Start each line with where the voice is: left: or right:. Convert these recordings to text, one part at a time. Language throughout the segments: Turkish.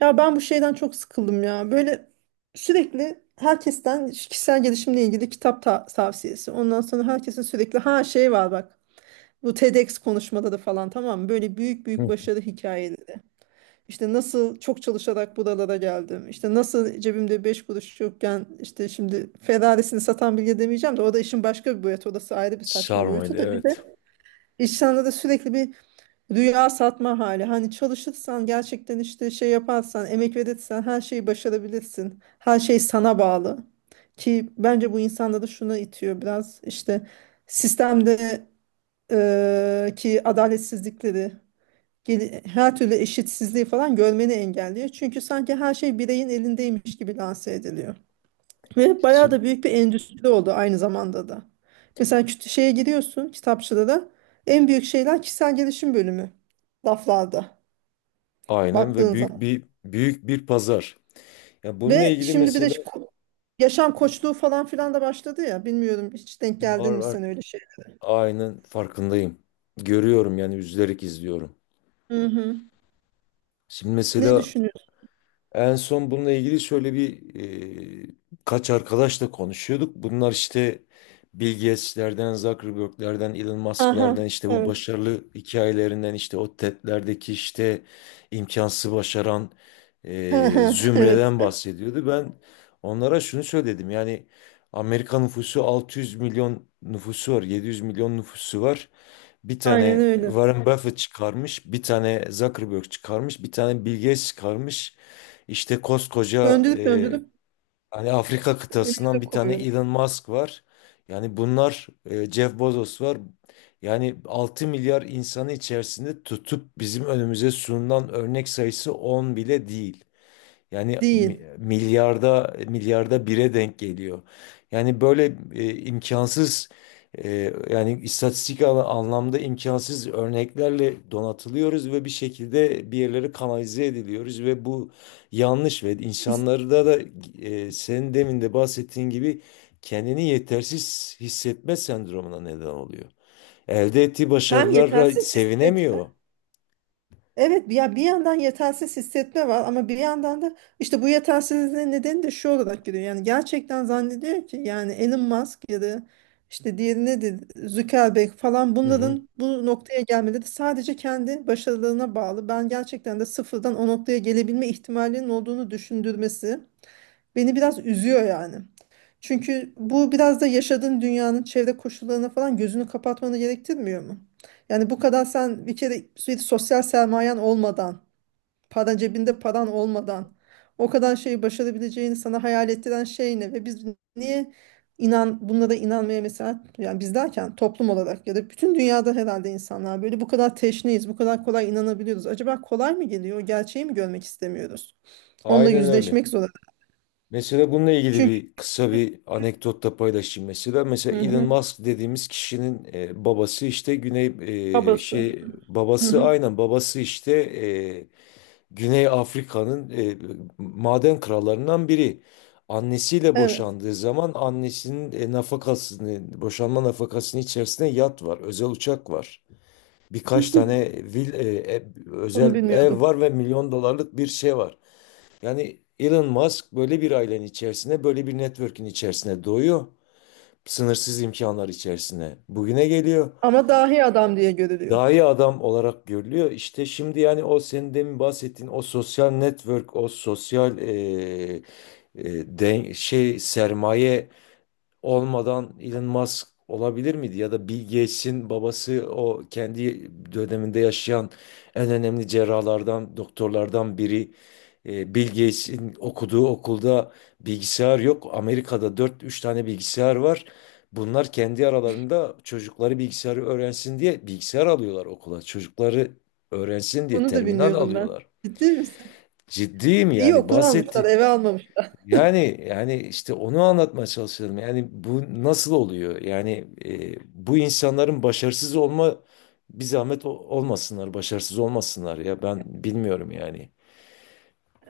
right: Ya ben bu şeyden çok sıkıldım ya. Böyle sürekli herkesten kişisel gelişimle ilgili kitap tavsiyesi. Ondan sonra herkesin sürekli ha şey var bak. Bu TEDx konuşmaları falan tamam mı? Böyle büyük büyük
left: Hı.
right: başarı hikayeleri. İşte nasıl çok çalışarak buralara geldim. İşte nasıl cebimde 5 kuruş yokken işte şimdi Ferrari'sini satan bilge demeyeceğim de o da işin başka bir boyutu. Orası ayrı bir saçma
left: Sarmaydı,
right: boyutu da bir
left: evet.
right: de insanlara sürekli bir rüya satma hali. Hani çalışırsan gerçekten işte şey yaparsan, emek verirsen her şeyi başarabilirsin. Her şey sana bağlı. Ki bence bu insanları şuna itiyor biraz işte sistemde, ki adaletsizlikleri, her türlü eşitsizliği falan görmeni engelliyor. Çünkü sanki her şey bireyin elindeymiş gibi lanse ediliyor. Ve bayağı
left: Şimdi,
right: da büyük bir endüstri oldu aynı zamanda da. Mesela şeye giriyorsun, kitapçıda da en büyük şeyler kişisel gelişim bölümü laflarda
left: aynen, ve
right: baktığın
left: büyük
right: zaman.
left: bir büyük bir pazar. Ya bununla
right: Ve
left: ilgili
right: şimdi bir de
left: mesela
right: şu yaşam
left: di-
right: koçluğu falan filan da başladı ya, bilmiyorum, hiç denk
left: var
right: geldin mi
left: var,
right: sen öyle şey?
left: aynen farkındayım. Görüyorum, yani üzülerek izliyorum.
right: Hı hı.
left: Şimdi
right: Ne
left: mesela
right: düşünüyorsun?
left: en son bununla ilgili şöyle bir e, kaç arkadaşla konuşuyorduk. Bunlar işte Bill Gates'lerden, Zuckerberg'lerden, Elon
right: Aha,
left: Musk'lardan, işte bu
right: evet.
left: başarılı hikayelerinden, işte o TED'lerdeki işte imkansız başaran
right: Aha, evet.
left: zümreden bahsediyordu. Ben onlara şunu söyledim, yani Amerika nüfusu 600 milyon nüfusu var, 700 milyon nüfusu var. Bir
right: Aynen
left: tane
right: öyle.
left: Warren Buffett çıkarmış, bir tane Zuckerberg çıkarmış, bir tane Bill Gates çıkarmış. İşte koskoca
right: Döndürüp döndürüp
left: hani Afrika
right: önümüze
left: kıtasından bir tane
right: koyuyorlar.
left: Elon Musk var. Yani bunlar Jeff Bezos var. Yani 6 milyar insanı içerisinde tutup bizim önümüze sunulan örnek sayısı 10 bile değil. Yani
right: Değil.
left: milyarda milyarda bire denk geliyor. Yani böyle imkansız yani anlamda imkansız örneklerle donatılıyoruz ve bir şekilde bir yerlere kanalize ediliyoruz ve bu yanlış ve
right: Biz-
left: insanları da senin demin de bahsettiğin gibi kendini yetersiz hissetme sendromuna neden oluyor. Elde ettiği
right: Hem
left: başarılara
right: yetersiz hisset,
left: sevinemiyor.
right: Evet, ya bir yandan yetersiz hissetme var ama bir yandan da işte bu yetersizliğin nedeni de şu olarak geliyor. Yani gerçekten zannediyor ki yani Elon Musk ya da işte diğeri nedir, Zuckerberg falan,
left: Hı hı.
right: bunların bu noktaya gelmeleri sadece kendi başarılarına bağlı. Ben gerçekten de sıfırdan o noktaya gelebilme ihtimalinin olduğunu düşündürmesi beni biraz üzüyor yani. Çünkü bu biraz da yaşadığın dünyanın çevre koşullarına falan gözünü kapatmanı gerektirmiyor mu? Yani bu kadar sen bir kere sürekli sosyal sermayen olmadan, paran cebinde paran olmadan o kadar şeyi başarabileceğini sana hayal ettiren şey ne? Ve biz niye bunlara inanmaya mesela, yani biz derken toplum olarak ya da bütün dünyada herhalde insanlar, böyle bu kadar teşneyiz, bu kadar kolay inanabiliyoruz. Acaba kolay mı geliyor? O gerçeği mi görmek istemiyoruz? Onunla
left: Aynen öyle.
right: yüzleşmek zorunda.
left: Mesela bununla ilgili
right: Çünkü.
left: bir kısa bir anekdot da paylaşayım mesela. Mesela
right: Hı
left: Elon
right: hı.
left: Musk dediğimiz kişinin babası işte Güney
right: Babası. Hı
left: babası,
right: hı.
left: aynen, babası işte Güney Afrika'nın maden krallarından biri. Annesiyle
right: Evet.
left: boşandığı zaman annesinin nafakasını, boşanma nafakasının içerisinde yat var, özel uçak var. Birkaç tane vil, e, e,
right: Bunu
left: özel ev
right: bilmiyordum.
left: var ve milyon dolarlık bir şey var. Yani Elon Musk böyle bir ailenin içerisine, böyle bir network'ün içerisine doğuyor. Sınırsız imkanlar içerisine bugüne geliyor.
right: Ama dahi adam diye görülüyor.
left: Daha iyi adam olarak görülüyor. İşte şimdi, yani o senin demin bahsettiğin o sosyal network, o sosyal sermaye olmadan Elon Musk olabilir miydi? Ya da Bill Gates'in babası o kendi döneminde yaşayan en önemli cerrahlardan, doktorlardan biri. Bill Gates'in okuduğu okulda bilgisayar yok. Amerika'da dört üç tane bilgisayar var. Bunlar kendi aralarında çocukları bilgisayarı öğrensin diye bilgisayar alıyorlar okula. Çocukları öğrensin diye
right: Bunu da
left: terminal
right: bilmiyordum ben.
left: alıyorlar.
right: Ciddi misin?
left: Ciddiyim,
right: İyi,
left: yani
right: okul almışlar,
left: bahsetti.
right: eve almamışlar.
left: Yani işte onu anlatmaya çalışıyorum. Yani bu nasıl oluyor? Yani bu insanların başarısız olma bir zahmet olmasınlar, başarısız olmasınlar, ya ben bilmiyorum yani.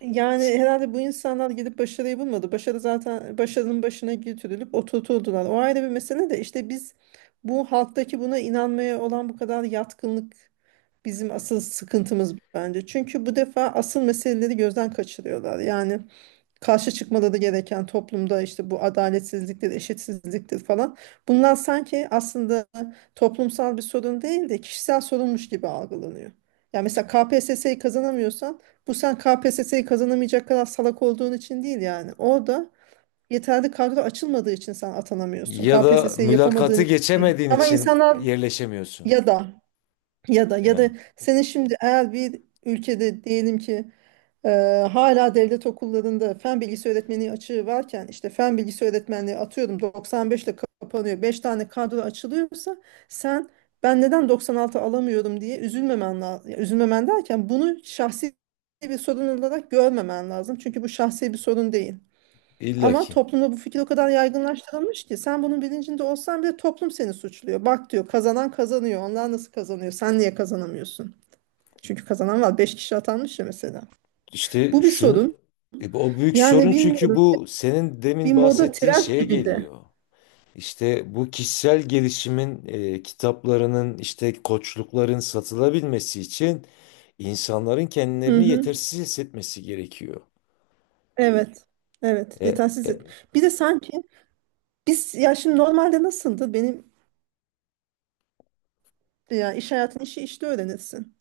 right: Yani herhalde bu insanlar gidip başarıyı bulmadı. Başarı zaten, başarının başına götürülüp oturtuldular. O ayrı bir mesele de işte biz, bu halktaki buna inanmaya olan bu kadar yatkınlık bizim asıl sıkıntımız bence. Çünkü bu defa asıl meseleleri gözden kaçırıyorlar. Yani karşı çıkmaları gereken toplumda işte bu, adaletsizliktir, eşitsizliktir falan. Bunlar sanki aslında toplumsal bir sorun değil de kişisel sorunmuş gibi algılanıyor. Ya mesela KPSS'yi kazanamıyorsan bu, sen KPSS'yi kazanamayacak kadar salak olduğun için değil yani. Orada yeterli kadro açılmadığı için sen atanamıyorsun.
left: Ya da
right: KPSS'yi yapamadığın
left: mülakatı
right: için değil.
left: geçemediğin
right: Ama
left: için
right: insanlar
left: yerleşemiyorsun.
right: ya da ya da
left: Yani
right: senin şimdi, eğer bir ülkede diyelim ki, e, hala devlet okullarında fen bilgisi öğretmeni açığı varken, işte fen bilgisi öğretmenliği atıyorum 95 ile kapanıyor, 5 tane kadro açılıyorsa sen, ben neden 96 alamıyorum diye üzülmemen lazım. Üzülmemen derken, bunu şahsi bir sorun olarak görmemen lazım. Çünkü bu şahsi bir sorun değil. Ama
left: illaki.
right: toplumda bu fikir o kadar yaygınlaştırılmış ki sen bunun bilincinde olsan bile toplum seni suçluyor. Bak, diyor, kazanan kazanıyor. Onlar nasıl kazanıyor? Sen niye kazanamıyorsun? Çünkü kazanan var. Beş kişi atanmış ya mesela.
left: İşte
right: Bu bir
left: şu
right: sorun.
left: o büyük
right: Yani
left: sorun, çünkü
right: bilmiyorum.
left: bu senin
right: Bir
left: demin
right: moda
left: bahsettiğin
right: trend
left: şeye
right: gibi de.
left: geliyor. İşte bu kişisel gelişimin kitaplarının, işte koçlukların satılabilmesi için insanların
right: Hı
left: kendilerini
right: hı.
left: yetersiz hissetmesi gerekiyor.
right: Evet. Evet.
left: E,
right: Yetersiz.
left: e,
right: Bir de sanki biz, ya şimdi normalde nasıldı? Benim, ya iş hayatının işi işte öğrenirsin.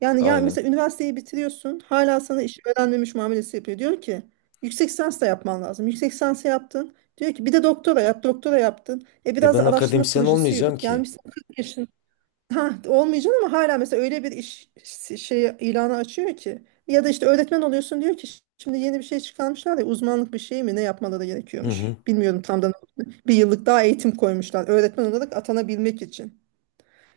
right: Yani ya
left: aynen.
right: mesela üniversiteyi bitiriyorsun, hala sana iş öğrenmemiş muamelesi yapıyor. Diyor ki yüksek lisans da yapman lazım. Yüksek lisans yaptın. Diyor ki bir de doktora yap, doktora yaptın. E
left: E
right: biraz da
left: ben
right: araştırma
left: akademisyen
right: projesi
left: olmayacağım
right: yürüt.
left: ki.
right: Gelmişsin 40 yaşın. Ha, olmayacak, ama hala mesela öyle bir iş şey ilanı açıyor ki. Ya da işte öğretmen oluyorsun, diyor ki şimdi yeni bir şey çıkarmışlar ya, uzmanlık bir şey mi, ne yapmaları
left: Hı
right: gerekiyormuş,
left: hı.
right: bilmiyorum tam da ne olduğunu. Bir yıllık daha eğitim koymuşlar öğretmen olarak atanabilmek için.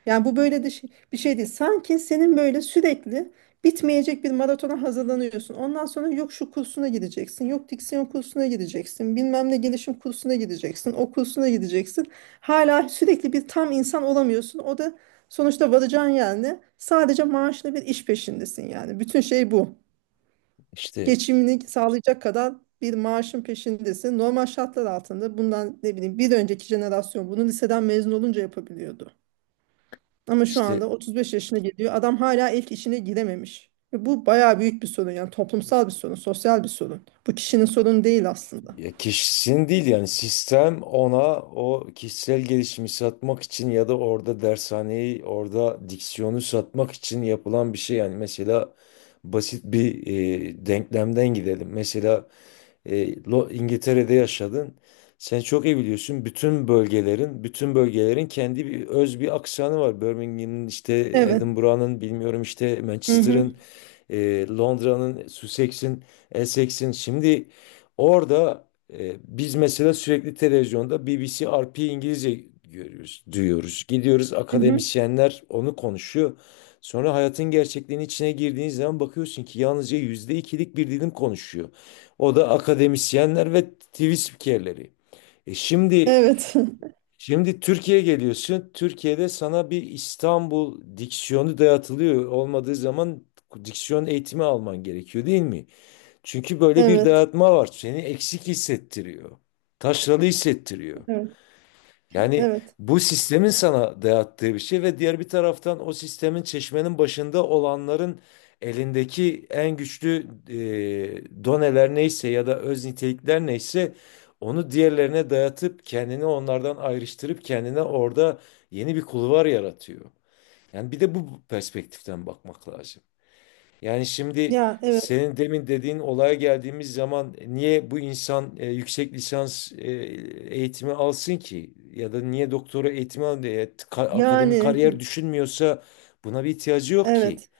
right: Yani bu böyle de bir şey değil. Sanki senin böyle sürekli bitmeyecek bir maratona hazırlanıyorsun. Ondan sonra yok şu kursuna gideceksin, yok diksiyon kursuna gideceksin, bilmem ne gelişim kursuna gideceksin, o kursuna gideceksin. Hala sürekli, bir tam insan olamıyorsun. O da sonuçta varacağın yer ne? Sadece maaşlı bir iş peşindesin yani. Bütün şey bu.
left: İşte
right: Geçimini sağlayacak kadar bir maaşın peşindesin. Normal şartlar altında bundan, ne bileyim, bir önceki jenerasyon bunu liseden mezun olunca yapabiliyordu. Ama şu
left: işte
right: anda 35 yaşına geliyor. Adam hala ilk işine girememiş. Ve bu bayağı büyük bir sorun, yani toplumsal bir sorun, sosyal bir sorun. Bu kişinin sorunu değil aslında.
left: ya kişinin değil, yani sistem ona o kişisel gelişimi satmak için ya da orada dershaneyi, orada diksiyonu satmak için yapılan bir şey. Yani mesela basit bir denklemden gidelim. Mesela, İngiltere'de yaşadın. Sen çok iyi biliyorsun. Bütün bölgelerin kendi bir öz bir aksanı var. Birmingham'ın, işte
right: Evet.
left: Edinburgh'ın, bilmiyorum, işte
right: Hı hı.
left: Manchester'ın, Londra'nın, Sussex'in, Essex'in. Şimdi orada biz mesela sürekli televizyonda BBC RP İngilizce görüyoruz, duyuyoruz. Gidiyoruz,
right: Hı hı.
left: akademisyenler onu konuşuyor. Sonra hayatın gerçekliğinin içine girdiğiniz zaman bakıyorsun ki yalnızca yüzde ikilik bir dilim konuşuyor. O da akademisyenler ve TV spikerleri. E şimdi
right: Evet.
left: Şimdi Türkiye'ye geliyorsun. Türkiye'de sana bir İstanbul diksiyonu dayatılıyor. Olmadığı zaman diksiyon eğitimi alman gerekiyor, değil mi? Çünkü böyle bir
right: Evet.
left: dayatma var. Seni eksik hissettiriyor. Taşralı hissettiriyor.
right: Evet.
left: Yani
right: Evet.
left: bu sistemin sana dayattığı bir şey ve diğer bir taraftan o sistemin çeşmenin başında olanların elindeki en güçlü doneler neyse ya da öz nitelikler neyse, onu diğerlerine dayatıp kendini onlardan ayrıştırıp kendine orada yeni bir kulvar yaratıyor. Yani bir de bu perspektiften bakmak lazım. Yani şimdi,
right: Ya, evet.
left: senin demin dediğin olaya geldiğimiz zaman niye bu insan yüksek lisans eğitimi alsın ki? Ya da niye doktora eğitimi akademik
right: Yani,
left: kariyer düşünmüyorsa, buna bir ihtiyacı yok ki.
right: evet.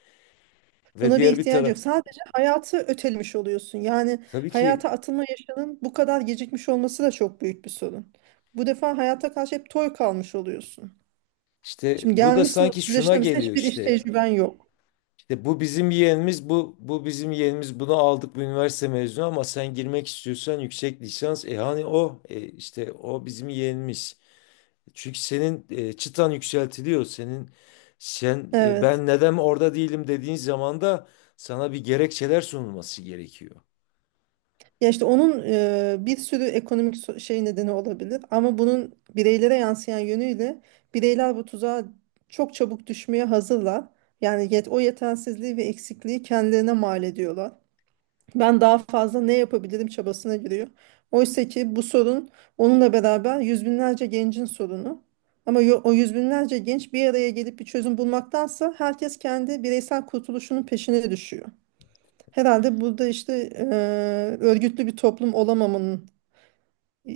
left: Ve
right: Buna bir
left: diğer bir
right: ihtiyaç
left: taraf,
right: yok. Sadece hayatı ötelemiş oluyorsun. Yani
left: tabii ki
right: hayata atılma yaşının bu kadar gecikmiş olması da çok büyük bir sorun. Bu defa hayata karşı hep toy kalmış oluyorsun.
left: işte
right: Şimdi
left: bu da
right: gelmişsin
left: sanki
right: 30
left: şuna
right: yaşına mesela,
left: geliyor
right: hiçbir iş
left: işte.
right: tecrüben yok.
left: İşte bu bizim yeğenimiz, bu bizim yeğenimiz, bunu aldık, bu üniversite mezunu, ama sen girmek istiyorsan yüksek lisans, hani işte o bizim yeğenimiz. Çünkü senin çıtan yükseltiliyor.
right: Evet.
left: Ben neden orada değilim dediğin zaman da sana bir gerekçeler sunulması gerekiyor.
right: Ya işte onun bir sürü ekonomik şey nedeni olabilir, ama bunun bireylere yansıyan yönüyle, bireyler bu tuzağa çok çabuk düşmeye hazırlar. Yani o yetersizliği ve eksikliği kendilerine mal ediyorlar. Ben daha fazla ne yapabilirim çabasına giriyor. Oysa ki bu sorun, onunla beraber yüz binlerce gencin sorunu. Ama o yüz binlerce genç bir araya gelip bir çözüm bulmaktansa, herkes kendi bireysel kurtuluşunun peşine düşüyor. Herhalde burada işte, örgütlü bir toplum olamamanın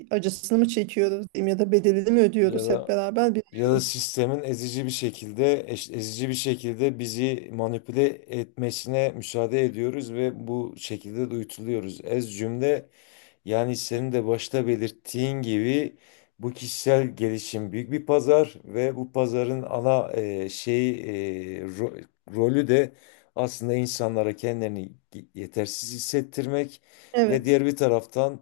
right: acısını mı çekiyoruz diyeyim, ya da bedelini mi
left: Ya
right: ödüyoruz hep
left: da
right: beraber? Bir.
left: ya da sistemin ezici bir şekilde ezici bir şekilde bizi manipüle etmesine müsaade ediyoruz ve bu şekilde de uyutuluyoruz. Ez cümle, yani senin de başta belirttiğin gibi bu kişisel gelişim büyük bir pazar ve bu pazarın ana e, ro- rolü de aslında insanlara kendilerini yetersiz hissettirmek ve
right: Evet,
left: diğer bir taraftan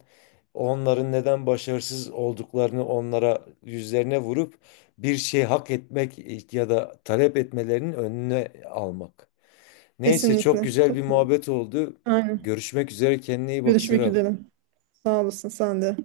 left: onların neden başarısız olduklarını onlara, yüzlerine vurup bir şey hak etmek ya da talep etmelerinin önüne almak. Neyse, çok
right: kesinlikle
left: güzel bir
right: katılıyorum.
left: muhabbet oldu.
right: Aynen.
left: Görüşmek üzere, kendine iyi bak
right: Görüşmek üzere.
left: Serap.
right: Sağ olasın sen de.